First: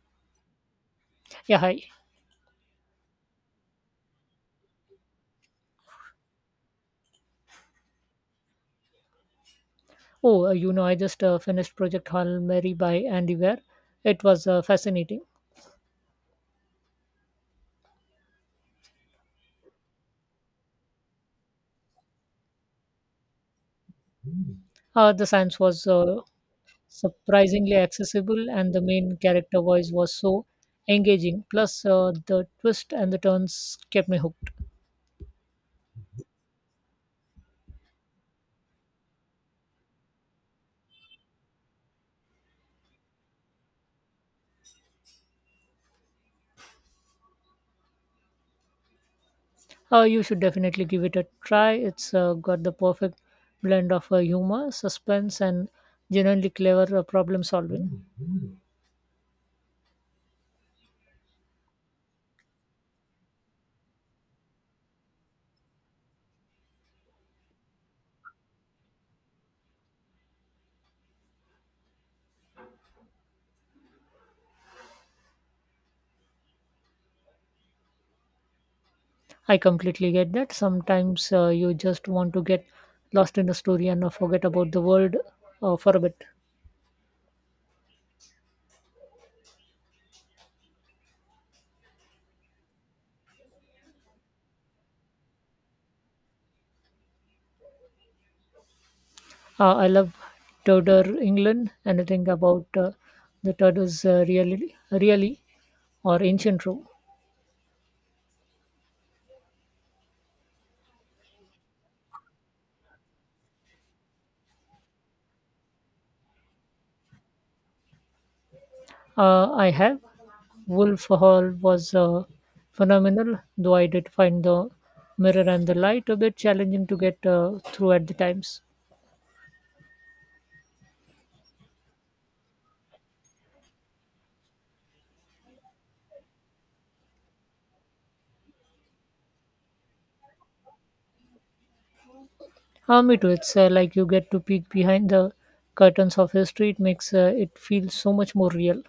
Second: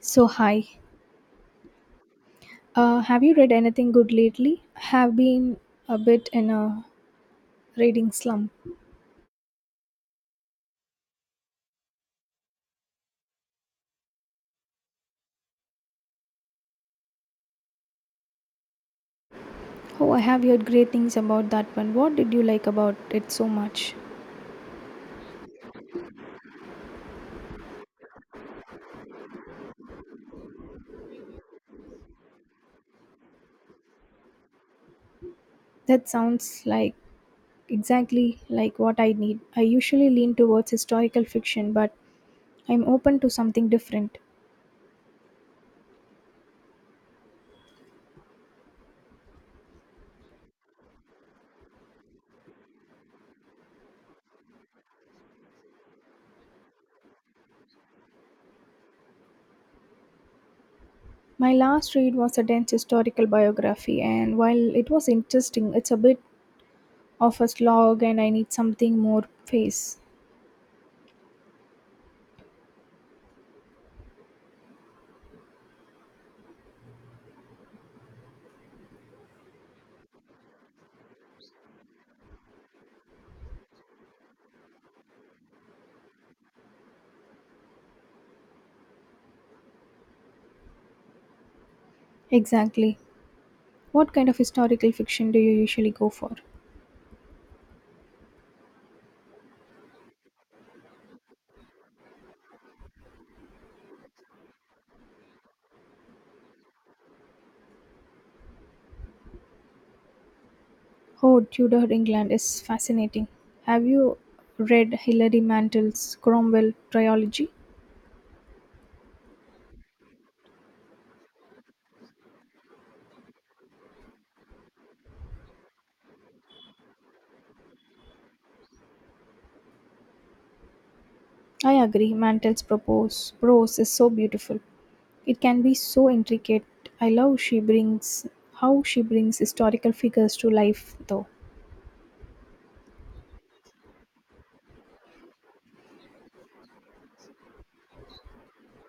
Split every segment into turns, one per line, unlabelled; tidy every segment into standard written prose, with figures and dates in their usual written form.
So hi,
Yeah, hi.
have you read anything good lately? Have been a bit in a reading slump.
Oh, I just finished Project Hail Mary by Andy Weir. It was fascinating.
Oh, I have heard great things about that one. What did you like about it so much?
The science was surprisingly accessible, and the main character voice was so engaging. Plus, the twists and the turns kept me hooked.
That sounds like exactly like what I need. I usually lean towards historical fiction, but I'm open to something different.
You should definitely give it a try. It's got the perfect blend of humor, suspense, and genuinely clever problem solving.
My last read was a dense historical biography, and while it was interesting, it's a bit of a slog, and I need something more face.
I completely get that. Sometimes you just want to get lost in the story and forget about the world for a bit.
Exactly. What kind of historical fiction do you usually go for?
I love Tudor England. Anything about the Tudors really, really, or ancient Rome?
Oh, Tudor England is fascinating. Have you read Hilary Mantel's Cromwell trilogy?
I have. Wolf Hall was phenomenal, though I did find the mirror and the light a bit challenging to get through at the times.
I agree, prose is so beautiful. It can be so intricate. I love she brings how she brings historical figures to life though.
Ah, me too. It's like you get to peek behind the curtains of history. It makes it feel so much more real.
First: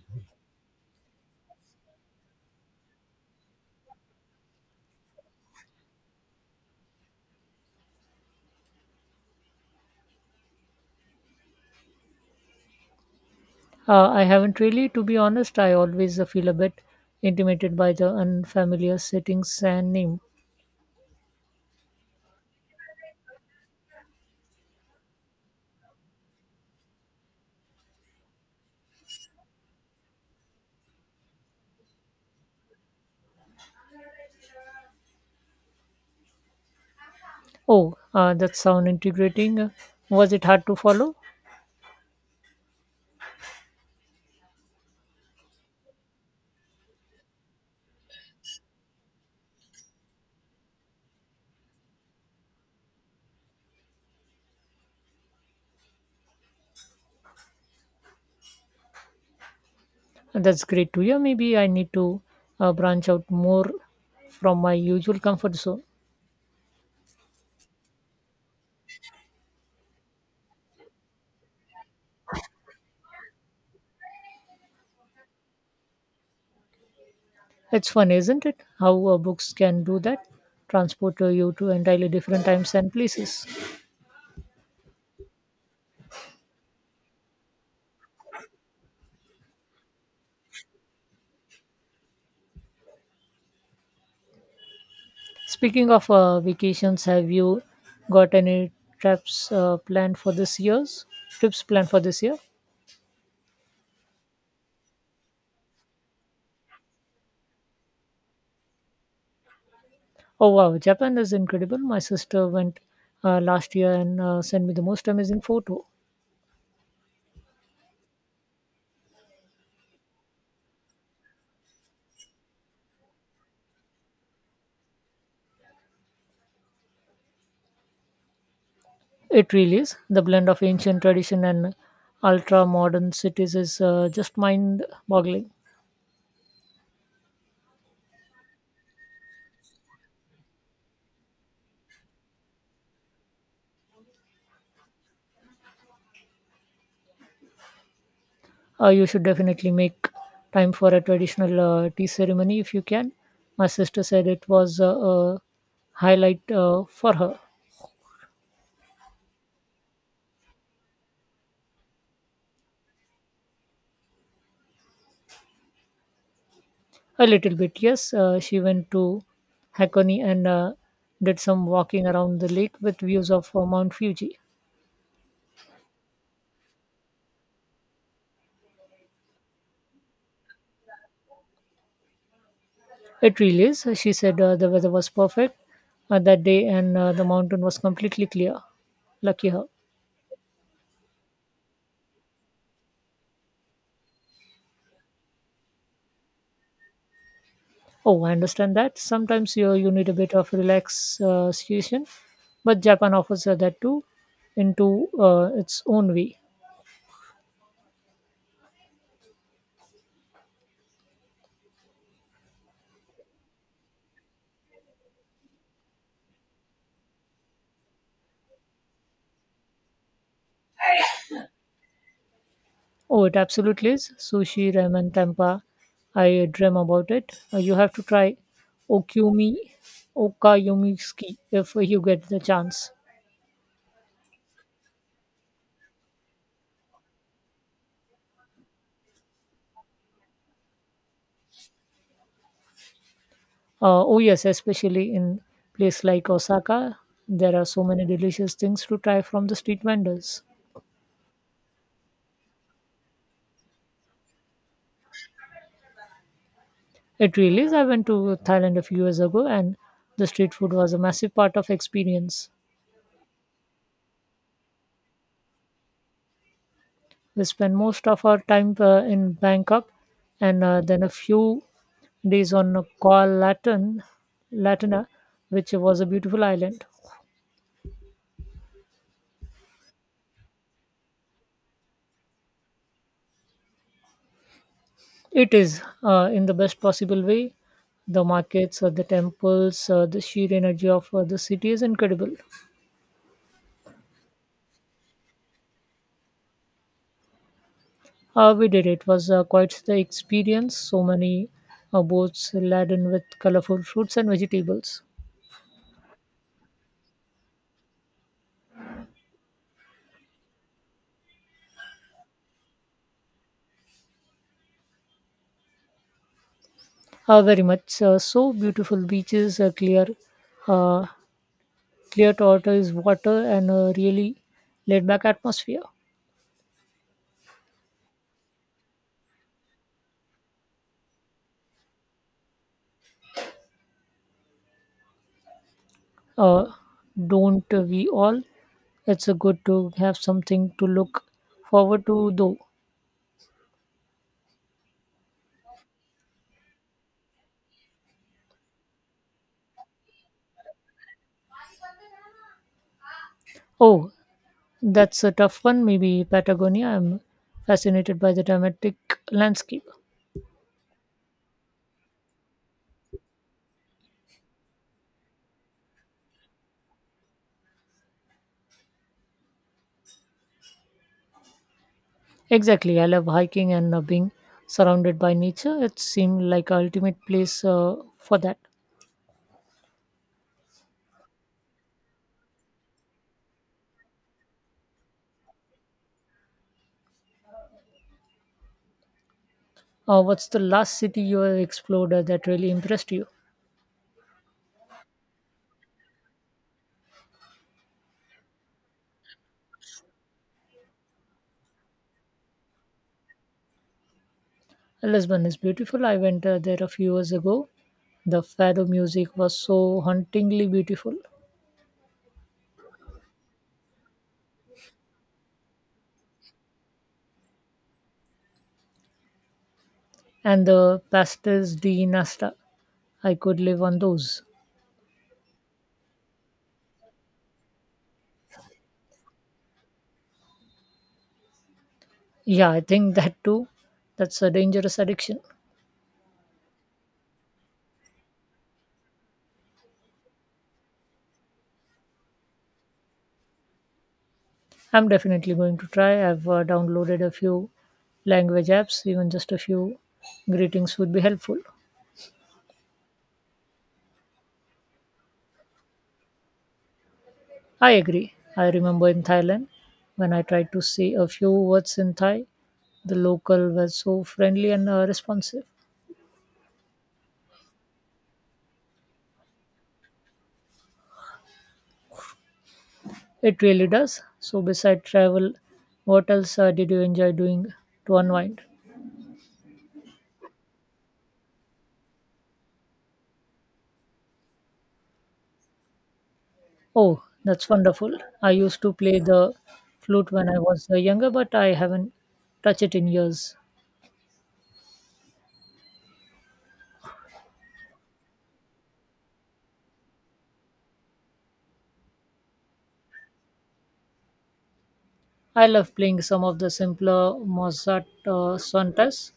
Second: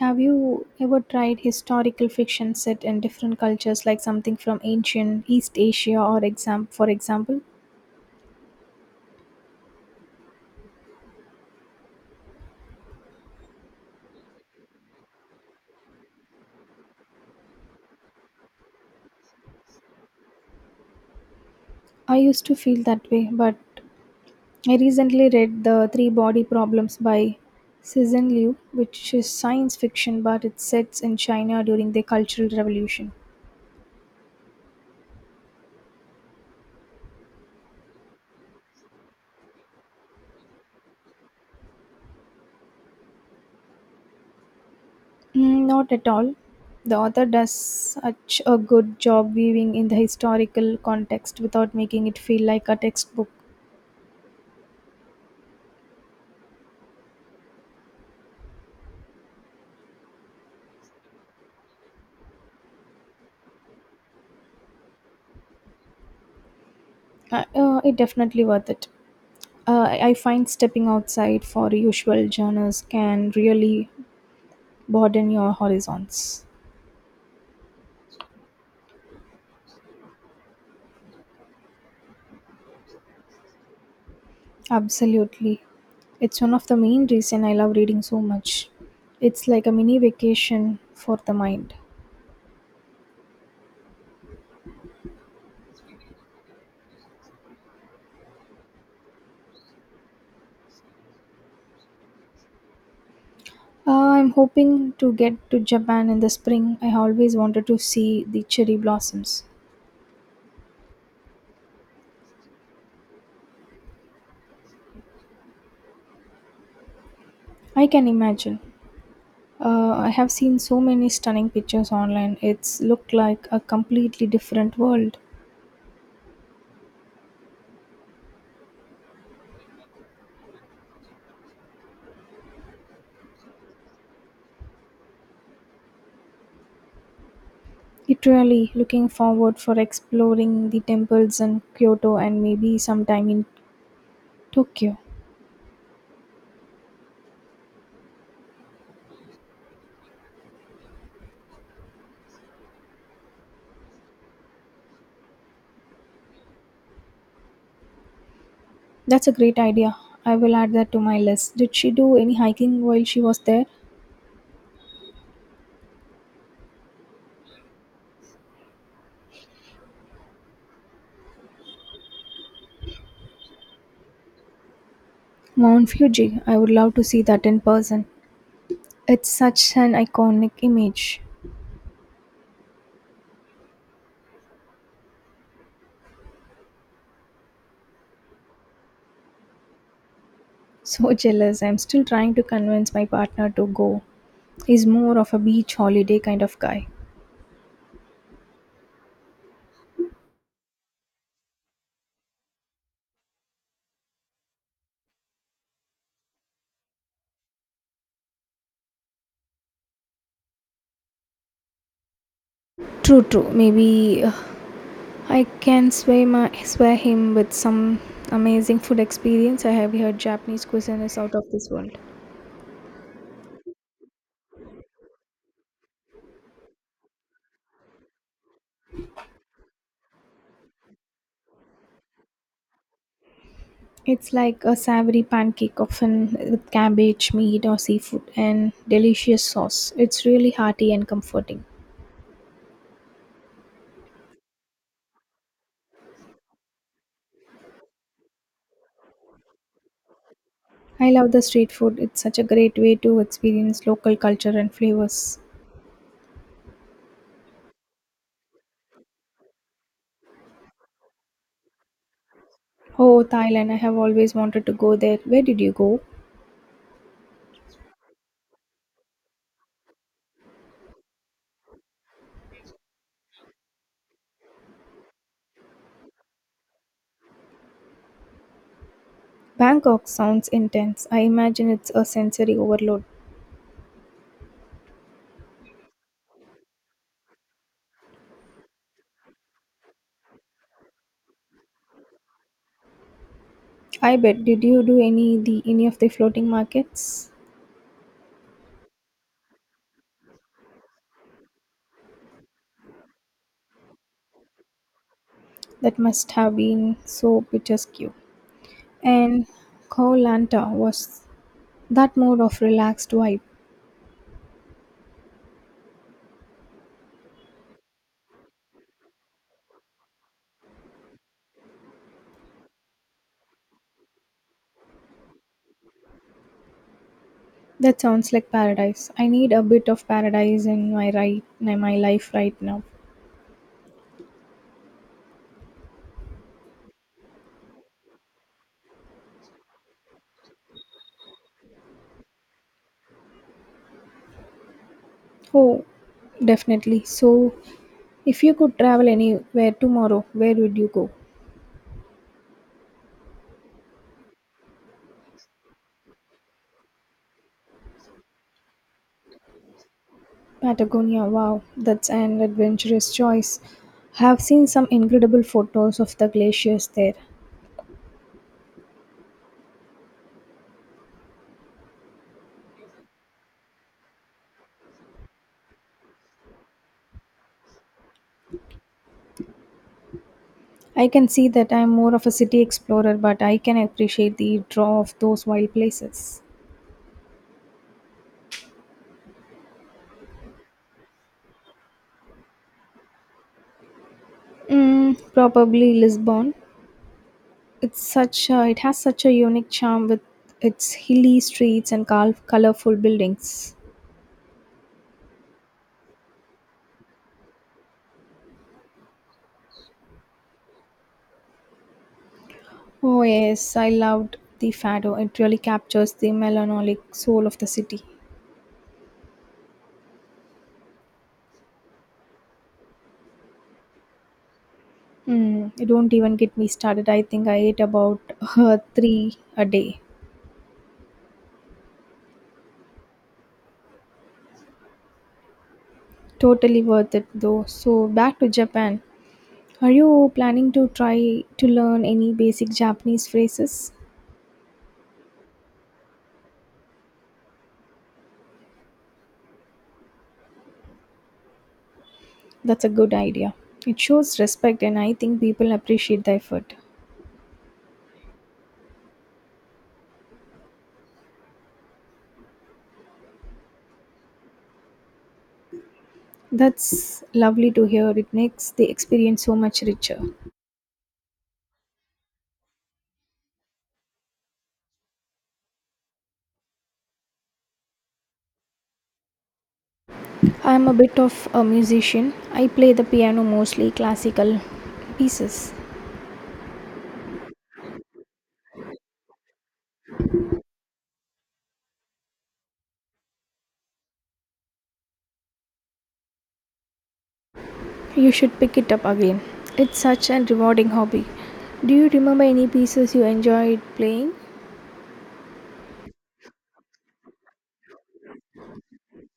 Have you ever tried historical fiction set in different cultures like something from ancient East Asia or exam for example?
I haven't really, to be honest. I always feel a bit intimidated by the unfamiliar settings and name.
I used to feel that way, but I recently read The Three Body Problems by Cezanne Liu, which is science fiction but it sets in China during the Cultural Revolution.
Oh, that sound integrating. Was it hard to follow?
Mm, not at all. The author does such a good job weaving in the historical context without making it feel like a textbook.
That's great to hear. Maybe I need to branch out more from my usual comfort zone.
It definitely worth it. I find stepping outside for usual genres can really broaden your horizons.
It's fun, isn't it? How books can do that, transport you to entirely different times and places.
Absolutely. It's one of the main reason I love reading so much. It's like a mini vacation for the mind.
Speaking of vacations, have you got any trips planned for this year's trips planned for this year?
Uh, I'm hoping to get to Japan in the spring. I always wanted to see the cherry blossoms.
Oh wow, Japan is incredible. My sister went last year and sent me the most amazing photo.
I can imagine. I have seen so many stunning pictures online. It's looked like a completely different world.
It really is. The blend of ancient tradition and ultra modern cities is just mind boggling.
It really looking forward for exploring the temples in Kyoto and maybe sometime in Tokyo.
You should definitely make time for a traditional tea ceremony if you can. My sister said it was a highlight for her.
That's a great idea. I will add that to my list. Did she do any hiking while she was there?
A little bit, yes. She went to Hakone and did some walking around the lake with views of Mount Fuji.
Mount Fuji. I would love to see that in person. It's such an iconic image.
It really is. She said the weather was perfect that day and the mountain was completely clear. Lucky her.
So jealous. I'm still trying to convince my partner to go. He's more of a beach holiday kind of guy.
Oh, I understand that. Sometimes you need a bit of relaxation, but Japan offers that too into its own way.
True, true. Maybe I can sway him with some amazing food experience. I have heard Japanese cuisine is out of this world.
Oh, it absolutely is. Sushi, ramen, tempura. I dream about it. You have to try Okumi, Okayumiki if you get the chance.
It's like a savory pancake, often with cabbage, meat, or seafood, and delicious sauce. It's really hearty and comforting.
Oh yes, especially in place like Osaka, there are so many delicious things to try from the street vendors.
I love the street food. It's such a great way to experience local culture and flavors.
It really is. I went to Thailand a few years ago, and the street food was a massive part of experience.
Oh, Thailand, I have always wanted to go there. Where did you go?
We spend most of our time in Bangkok and then a few days on Latina, which was a beautiful island.
Bangkok sounds intense. I imagine it's a sensory overload.
It is in the best possible way. The markets, the temples, the sheer energy of the city is incredible.
I bet. Did you do any of the floating markets?
We did it was quite the experience. So many boats laden with colorful fruits and vegetables.
That must have been so picturesque. And Koh Lanta was that mode of relaxed vibe.
Very much so beautiful beaches, uh, clear tortoise water and a really laid back atmosphere.
That sounds like paradise. I need a bit of paradise in my right in my life right now.
Uh, don't we all? It's a good to have something to look forward to, though.
Oh, definitely. So, if you could travel anywhere tomorrow, where would you go?
Oh, that's a tough one. Maybe Patagonia. I'm fascinated by the dramatic landscape.
Patagonia. Wow, that's an adventurous choice. Have seen some incredible photos of the glaciers there.
Exactly. I love hiking and being surrounded by nature. It seemed like a ultimate place for that.
I can see that I'm more of a city explorer, but I can appreciate the draw of those wild places.
What's the last city you have explored that really impressed you?
Mm, probably Lisbon. It has such a unique charm with its hilly streets and colorful buildings.
Lisbon is beautiful. I went there a few years ago. The fado music was so hauntingly beautiful,
Oh yes, I loved the fado. It really captures the melancholic soul of the city.
and the pastes de nasta. I could live on those.
Hmm, don't even get me started. I think I ate about three a day.
Yeah, I think that too. That's a dangerous addiction.
Totally worth it though. So back to Japan. Are you planning to try to learn any basic Japanese phrases?
I'm definitely going to try. I've downloaded a few language apps. Even just a few greetings would be helpful.
That's a good idea. It shows respect and I think people appreciate the effort.
I agree. I remember in Thailand when I tried to say a few words in Thai, the local were so friendly and responsive.
That's lovely to hear. It makes the experience so much richer.
It really does. So, beside travel, what else did you enjoy doing to unwind?
I'm a bit of a musician. I play the piano mostly classical pieces.
Oh, that's wonderful. I used to play the flute when I was younger, but I haven't touched it in years.
You should pick it up again. It's such a rewarding hobby. Do you remember any pieces you enjoyed playing?
I love playing some of the simpler Mozart sonatas.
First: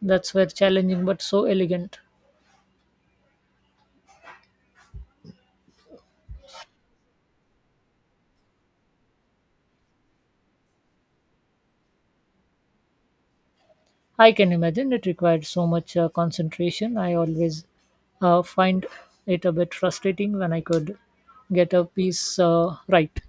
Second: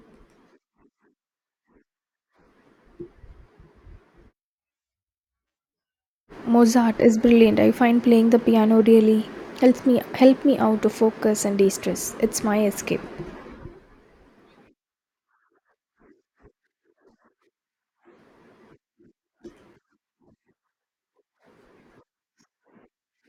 That's were challenging but so elegant.
Mozart is brilliant. I find playing the piano really helps me help me out to focus and de-stress. It's my escape.
I can imagine it required so much concentration. I always find it a bit frustrating when I could get a piece right.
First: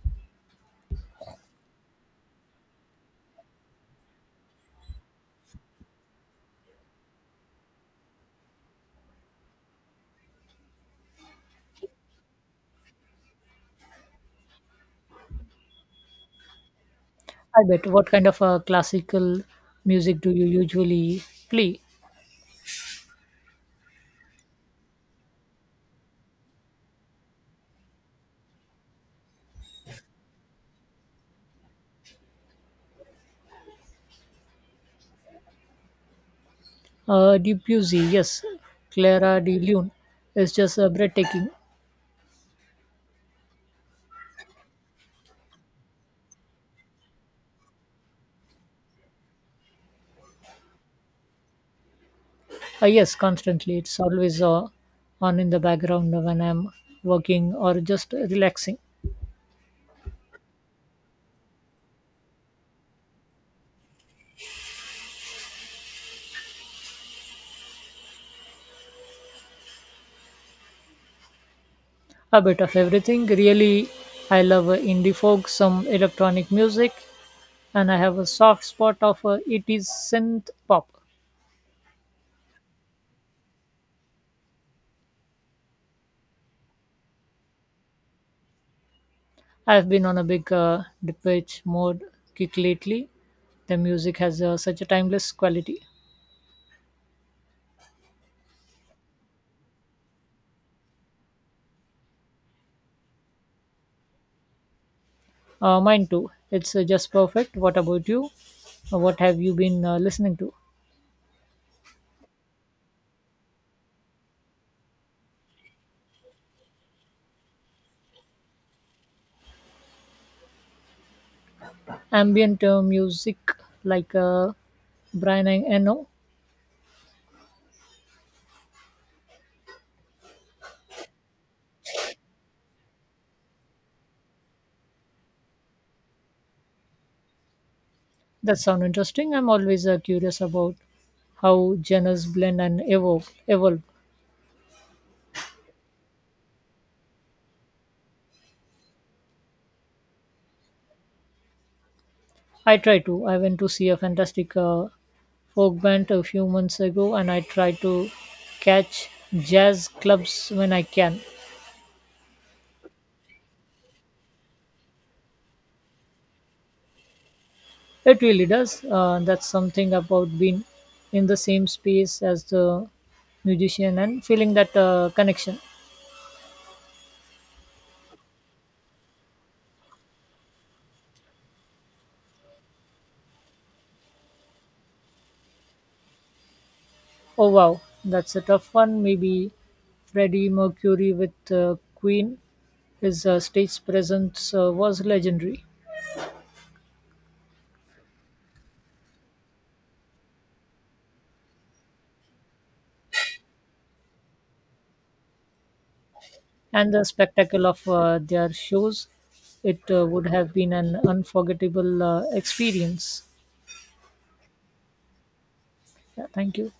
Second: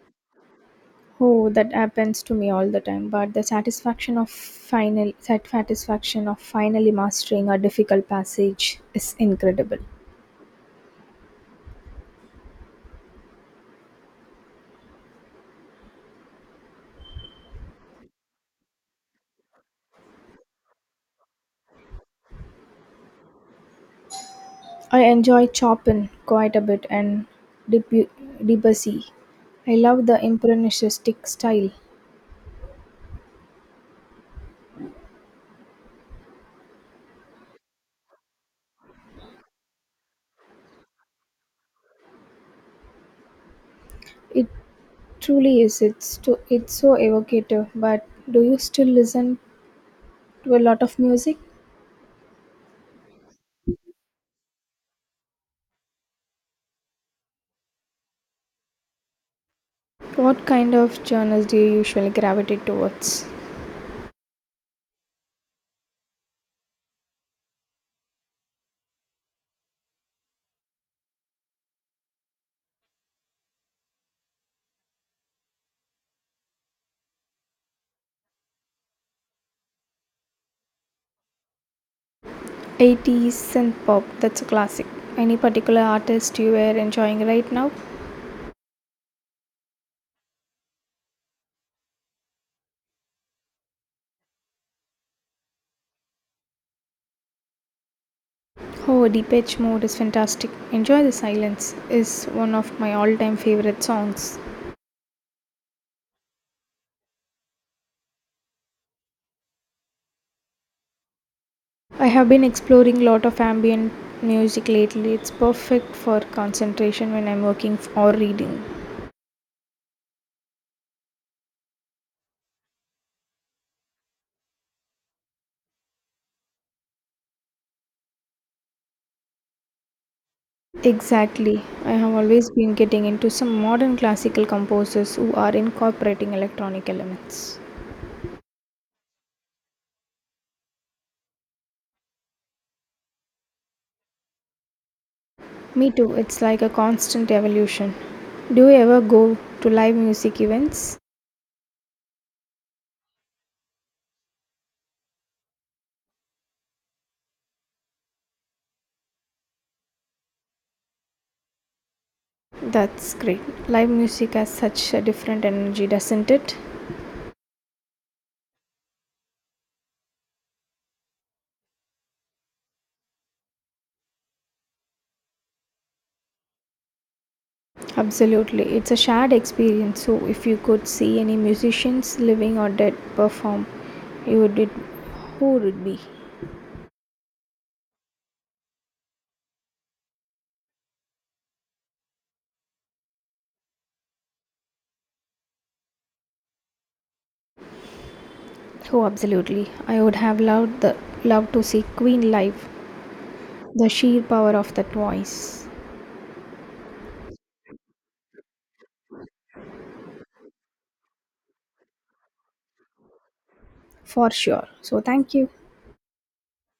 Oh, that happens to me all the time. But the satisfaction of finally mastering a difficult passage is incredible.
I bet. What kind of classical music do you usually play?
I enjoy Chopin quite a bit and Debu- Debussy. I love the impressionistic style.
Debussy, yes. Clara de Lune is just breathtaking.
It truly is. It's so evocative. But do you still listen to a lot of music?
Yes, constantly. It's always on in the background when I'm working or just relaxing.
What kind of genres do you usually gravitate towards?
A bit of everything. Really, I love indie folk, some electronic music, and I have a soft spot of 80s synth pop.
80s and pop, that's a classic. Any particular artist you are enjoying right now?
I've been on a big depeche mode kick lately. The music has such a timeless quality.
Oh, Depeche Mode is fantastic. Enjoy the Silence is one of my all-time favorite songs.
Mine too. It's just perfect. What about you? What have you been listening to?
I have been exploring a lot of ambient music lately. It's perfect for concentration when I'm working or reading.
Ambient music like Brian Eno.
Exactly. I have always been getting into some modern classical composers who are incorporating electronic elements.
That sounds interesting. I'm always curious about how genres blend and evolve.
Me too, it's like a constant evolution. Do you ever go to live music events?
I try to. I went to see a fantastic Oakband a few months ago, and I try to catch jazz clubs when I can.
That's great. Live music has such a different energy, doesn't it?
It really does. That's something about being in the same space as the musician and feeling that connection.
Absolutely. It's a shared experience. So, if you could see any musicians, living or dead, perform, you would it, who would it be?
Oh wow, that's a tough one. Maybe Freddie Mercury with Queen. His stage presence was legendary,
Oh, absolutely. I would have loved the loved to see Queen live. The sheer power of that voice,
and the spectacle of their shows. It would have been an unforgettable experience.
for sure. So, thank you.
Yeah, thank you.